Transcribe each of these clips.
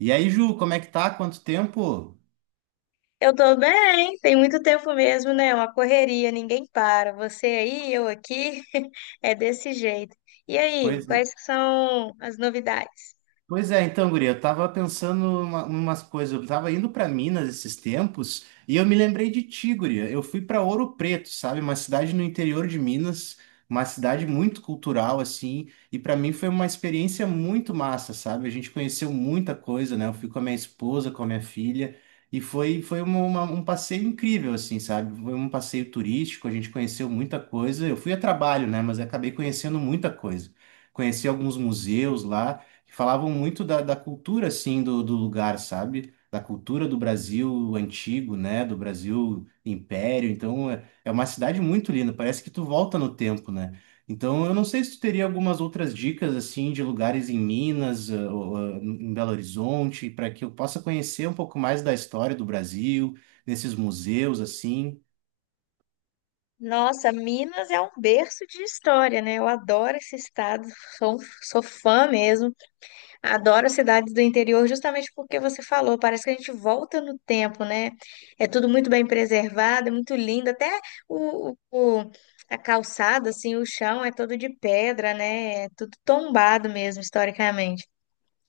E aí, Ju, como é que tá? Quanto tempo? Eu tô bem, tem muito tempo mesmo, né? Uma correria, ninguém para. Você aí, eu aqui, é desse jeito. E aí, Pois quais que são as novidades? Pois é, então, guria, eu tava pensando umas coisas, eu tava indo para Minas esses tempos e eu me lembrei de ti, guria. Eu fui para Ouro Preto, sabe? Uma cidade no interior de Minas, uma cidade muito cultural assim, e para mim foi uma experiência muito massa, sabe? A gente conheceu muita coisa, né? Eu fui com a minha esposa, com a minha filha, e foi um passeio incrível assim, sabe? Foi um passeio turístico, a gente conheceu muita coisa. Eu fui a trabalho, né, mas acabei conhecendo muita coisa. Conheci alguns museus lá que falavam muito da cultura, assim, do lugar, sabe? Da cultura do Brasil antigo, né? Do Brasil Império. Então, é uma cidade muito linda, parece que tu volta no tempo, né? Então, eu não sei se tu teria algumas outras dicas, assim, de lugares em Minas, ou em Belo Horizonte, para que eu possa conhecer um pouco mais da história do Brasil, nesses museus, assim. Nossa, Minas é um berço de história, né? Eu adoro esse estado, sou fã mesmo. Adoro cidades do interior justamente porque você falou, parece que a gente volta no tempo, né? É tudo muito bem preservado, é muito lindo, até o, o- a calçada, assim, o chão é todo de pedra, né? É tudo tombado mesmo, historicamente.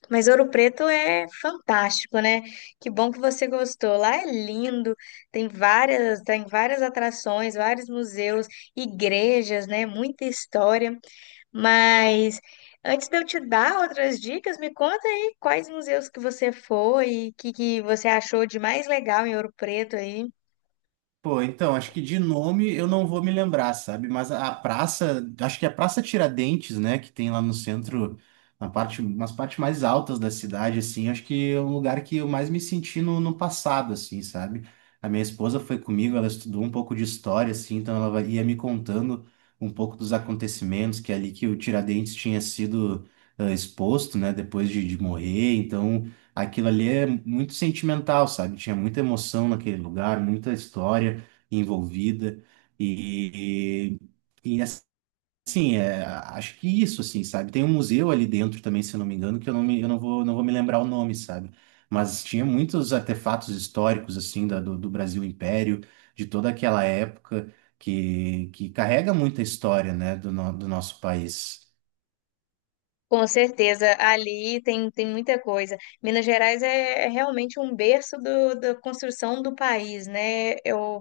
Mas Ouro Preto é fantástico, né? Que bom que você gostou. Lá é lindo, tem várias atrações, vários museus, igrejas, né? Muita história. Mas antes de eu te dar outras dicas, me conta aí quais museus que você foi que você achou de mais legal em Ouro Preto aí. Pô, então, acho que de nome eu não vou me lembrar, sabe? Mas a praça, acho que é a Praça Tiradentes, né? Que tem lá no centro, nas partes mais altas da cidade, assim, acho que é um lugar que eu mais me senti no passado, assim, sabe? A minha esposa foi comigo, ela estudou um pouco de história, assim, então ia me contando um pouco dos acontecimentos que ali que o Tiradentes tinha sido exposto, né? Depois de morrer, então aquilo ali é muito sentimental, sabe? Tinha muita emoção naquele lugar, muita história envolvida e, e assim, acho que isso, assim, sabe? Tem um museu ali dentro também, se eu não me engano, que eu não me, eu não vou, não vou me lembrar o nome, sabe? Mas tinha muitos artefatos históricos, assim, do Brasil Império, de toda aquela época, que carrega muita história, né, do nosso país. Com certeza, tem muita coisa. Minas Gerais é realmente um berço da construção do país, né? Eu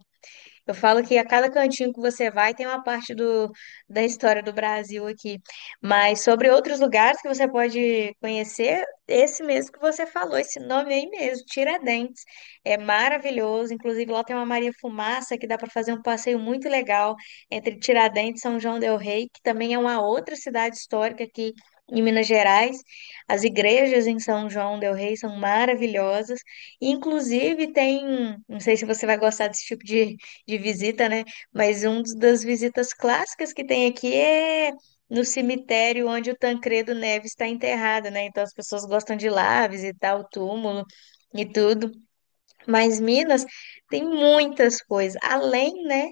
Eu falo que a cada cantinho que você vai tem uma parte da história do Brasil aqui. Mas sobre outros lugares que você pode conhecer, esse mesmo que você falou, esse nome aí mesmo, Tiradentes. É maravilhoso. Inclusive, lá tem uma Maria Fumaça que dá para fazer um passeio muito legal entre Tiradentes e São João del Rei, que também é uma outra cidade histórica aqui em Minas Gerais. As igrejas em São João del Rei são maravilhosas. Inclusive, tem, não sei se você vai gostar desse tipo de visita, né? Mas uma das visitas clássicas que tem aqui é no cemitério onde o Tancredo Neves está enterrado, né? Então as pessoas gostam de ir lá visitar o túmulo e tudo. Mas Minas tem muitas coisas, além, né,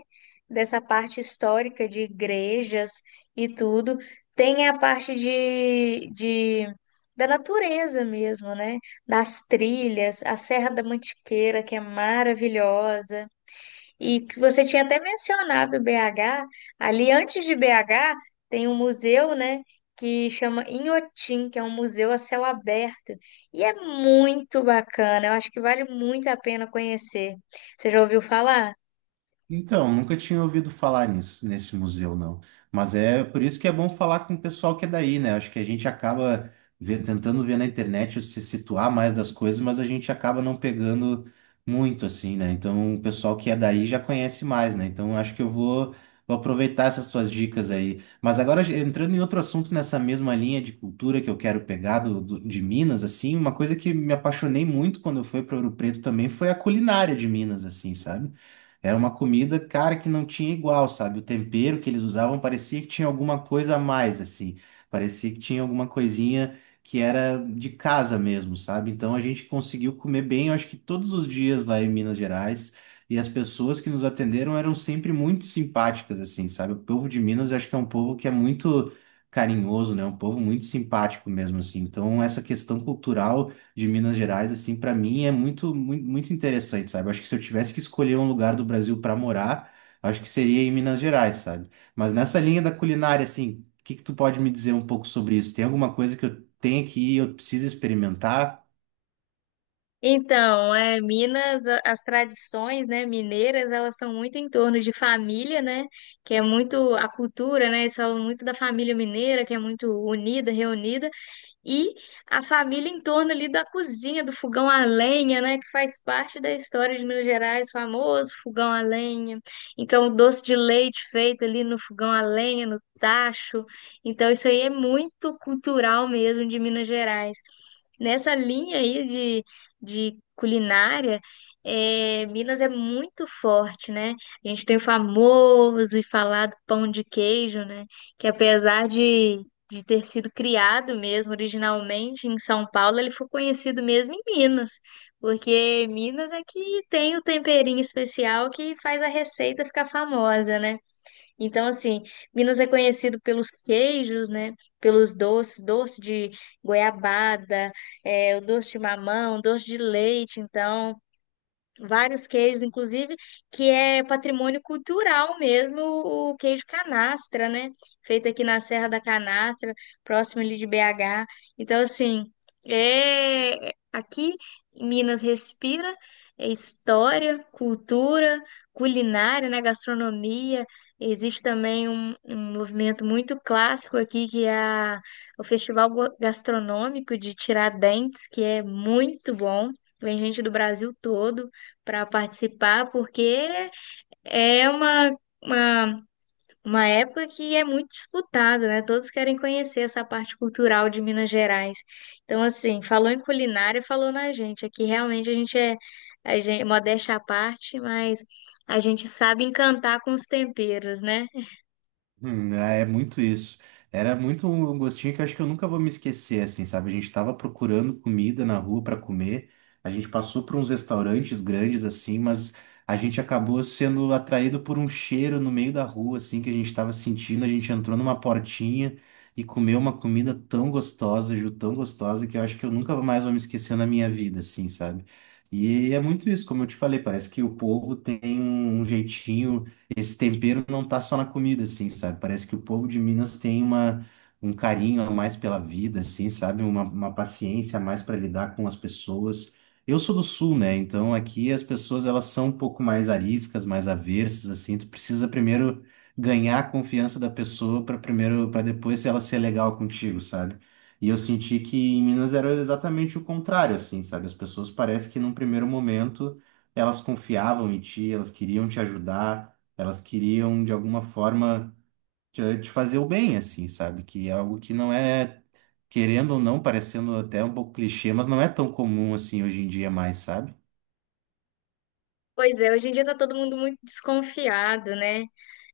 dessa parte histórica de igrejas e tudo, tem a parte de da natureza mesmo, né? Das trilhas, a Serra da Mantiqueira, que é maravilhosa. E que você tinha até mencionado BH, ali antes de BH tem um museu, né, que chama Inhotim, que é um museu a céu aberto, e é muito bacana, eu acho que vale muito a pena conhecer. Você já ouviu falar? Então, nunca tinha ouvido falar nisso, nesse museu, não. Mas é por isso que é bom falar com o pessoal que é daí, né? Acho que a gente acaba tentando ver na internet se situar mais das coisas, mas a gente acaba não pegando muito, assim, né? Então, o pessoal que é daí já conhece mais, né? Então, acho que vou aproveitar essas suas dicas aí. Mas agora, entrando em outro assunto nessa mesma linha de cultura que eu quero pegar de Minas, assim, uma coisa que me apaixonei muito quando eu fui para Ouro Preto também foi a culinária de Minas, assim, sabe? Era uma comida, cara, que não tinha igual, sabe? O tempero que eles usavam parecia que tinha alguma coisa a mais, assim. Parecia que tinha alguma coisinha que era de casa mesmo, sabe? Então a gente conseguiu comer bem, eu acho que todos os dias lá em Minas Gerais. E as pessoas que nos atenderam eram sempre muito simpáticas, assim, sabe? O povo de Minas, eu acho que é um povo que é muito carinhoso, né? Um povo muito simpático mesmo, assim. Então, essa questão cultural de Minas Gerais, assim, para mim é muito, muito, muito interessante, sabe? Acho que se eu tivesse que escolher um lugar do Brasil para morar, acho que seria em Minas Gerais, sabe? Mas nessa linha da culinária, assim, o que que tu pode me dizer um pouco sobre isso? Tem alguma coisa que eu tenho que ir, eu preciso experimentar? Então, é, Minas, as tradições, né, mineiras, elas estão muito em torno de família, né, que é muito a cultura, né, eles falam muito da família mineira, que é muito unida, reunida, e a família em torno ali da cozinha, do fogão a lenha, né, que faz parte da história de Minas Gerais, famoso fogão a lenha. Então, o doce de leite feito ali no fogão a lenha, no tacho. Então, isso aí é muito cultural mesmo de Minas Gerais. Nessa linha aí de culinária, é, Minas é muito forte, né? A gente tem o famoso e falado pão de queijo, né? Que apesar de ter sido criado mesmo originalmente em São Paulo, ele foi conhecido mesmo em Minas, porque Minas é que tem o temperinho especial que faz a receita ficar famosa, né? Então, assim, Minas é conhecido pelos queijos, né? Pelos doces, doce de goiabada, é, o doce de mamão, doce de leite, então vários queijos, inclusive, que é patrimônio cultural mesmo, o queijo canastra, né? Feito aqui na Serra da Canastra, próximo ali de BH. Então, assim, é aqui Minas respira é história, cultura, culinária, né? Gastronomia. Existe também um movimento muito clássico aqui que é o Festival Gastronômico de Tiradentes, que é muito bom. Vem gente do Brasil todo para participar, porque é uma, uma época que é muito disputada, né? Todos querem conhecer essa parte cultural de Minas Gerais. Então, assim, falou em culinária, falou na gente. Aqui realmente a gente, modéstia à parte, mas a gente sabe encantar com os temperos, né? É muito isso. Era muito um gostinho que eu acho que eu nunca vou me esquecer, assim, sabe? A gente tava procurando comida na rua para comer, a gente passou por uns restaurantes grandes, assim, mas a gente acabou sendo atraído por um cheiro no meio da rua, assim, que a gente tava sentindo. A gente entrou numa portinha e comeu uma comida tão gostosa, Ju, tão gostosa, que eu acho que eu nunca mais vou me esquecer na minha vida, assim, sabe? E é muito isso, como eu te falei, parece que o povo tem um jeitinho, esse tempero não tá só na comida, assim, sabe? Parece que o povo de Minas tem um carinho a mais pela vida, assim, sabe? Uma paciência a mais para lidar com as pessoas. Eu sou do Sul, né? Então aqui as pessoas elas são um pouco mais ariscas, mais aversas, assim. Tu precisa primeiro ganhar a confiança da pessoa para depois ela ser legal contigo, sabe? E eu senti que em Minas era exatamente o contrário, assim, sabe? As pessoas parece que num primeiro momento elas confiavam em ti, elas queriam te ajudar. Elas queriam, de alguma forma, te fazer o bem, assim, sabe? Que é algo que não é, querendo ou não, parecendo até um pouco clichê, mas não é tão comum assim hoje em dia mais, sabe? Pois é, hoje em dia tá todo mundo muito desconfiado, né?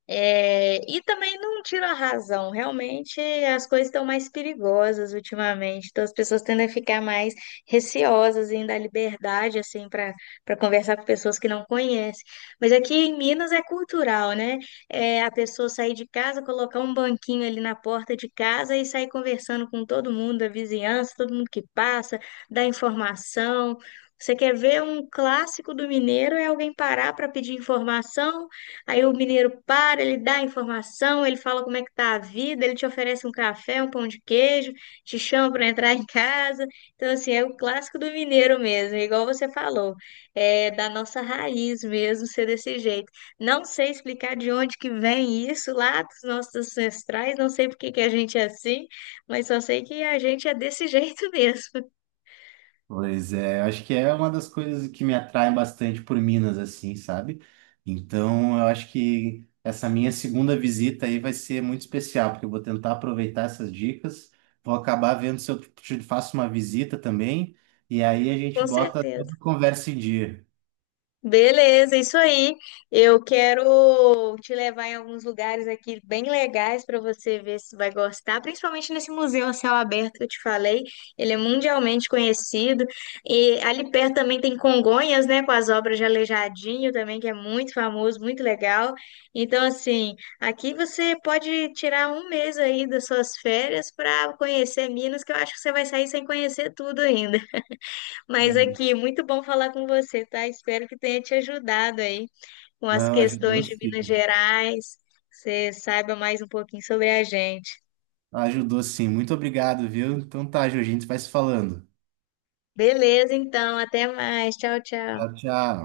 É, e também não tira a razão, realmente as coisas estão mais perigosas ultimamente, então as pessoas tendem a ficar mais receosas em dar liberdade assim para conversar com pessoas que não conhecem. Mas aqui em Minas é cultural, né? É a pessoa sair de casa, colocar um banquinho ali na porta de casa e sair conversando com todo mundo da vizinhança, todo mundo que passa, dar informação. Você quer ver um clássico do mineiro é alguém parar para pedir informação. Aí o mineiro para, ele dá a informação, ele fala como é que tá a vida, ele te oferece um café, um pão de queijo, te chama para entrar em casa. Então, assim, é o clássico do mineiro mesmo, é igual você falou, é da nossa raiz mesmo ser desse jeito. Não sei explicar de onde que vem isso lá dos nossos ancestrais, não sei por que que a gente é assim, mas só sei que a gente é desse jeito mesmo, Pois é, acho que é uma das coisas que me atrai bastante por Minas, assim, sabe? Então, eu acho que essa minha segunda visita aí vai ser muito especial, porque eu vou tentar aproveitar essas dicas, vou acabar vendo se eu te faço uma visita também, e aí a gente com bota certeza. toda a conversa em dia. Beleza, isso aí. Eu quero Vou te levar em alguns lugares aqui bem legais para você ver se vai gostar, principalmente nesse museu a céu aberto que eu te falei. Ele é mundialmente conhecido. E ali perto também tem Congonhas, né, com as obras de Aleijadinho também, que é muito famoso, muito legal. Então, assim, aqui você pode tirar um mês aí das suas férias para conhecer Minas, que eu acho que você vai sair sem conhecer tudo ainda. Mas aqui, muito bom falar com você, tá? Espero que tenha te ajudado aí com as Não, ajudou questões de Minas sim. Gerais, você saiba mais um pouquinho sobre a gente. Ajudou sim. Muito obrigado, viu? Então tá, Jorginho, a gente vai se falando. Beleza, então, até mais. Tchau, tchau. Tchau, tchau.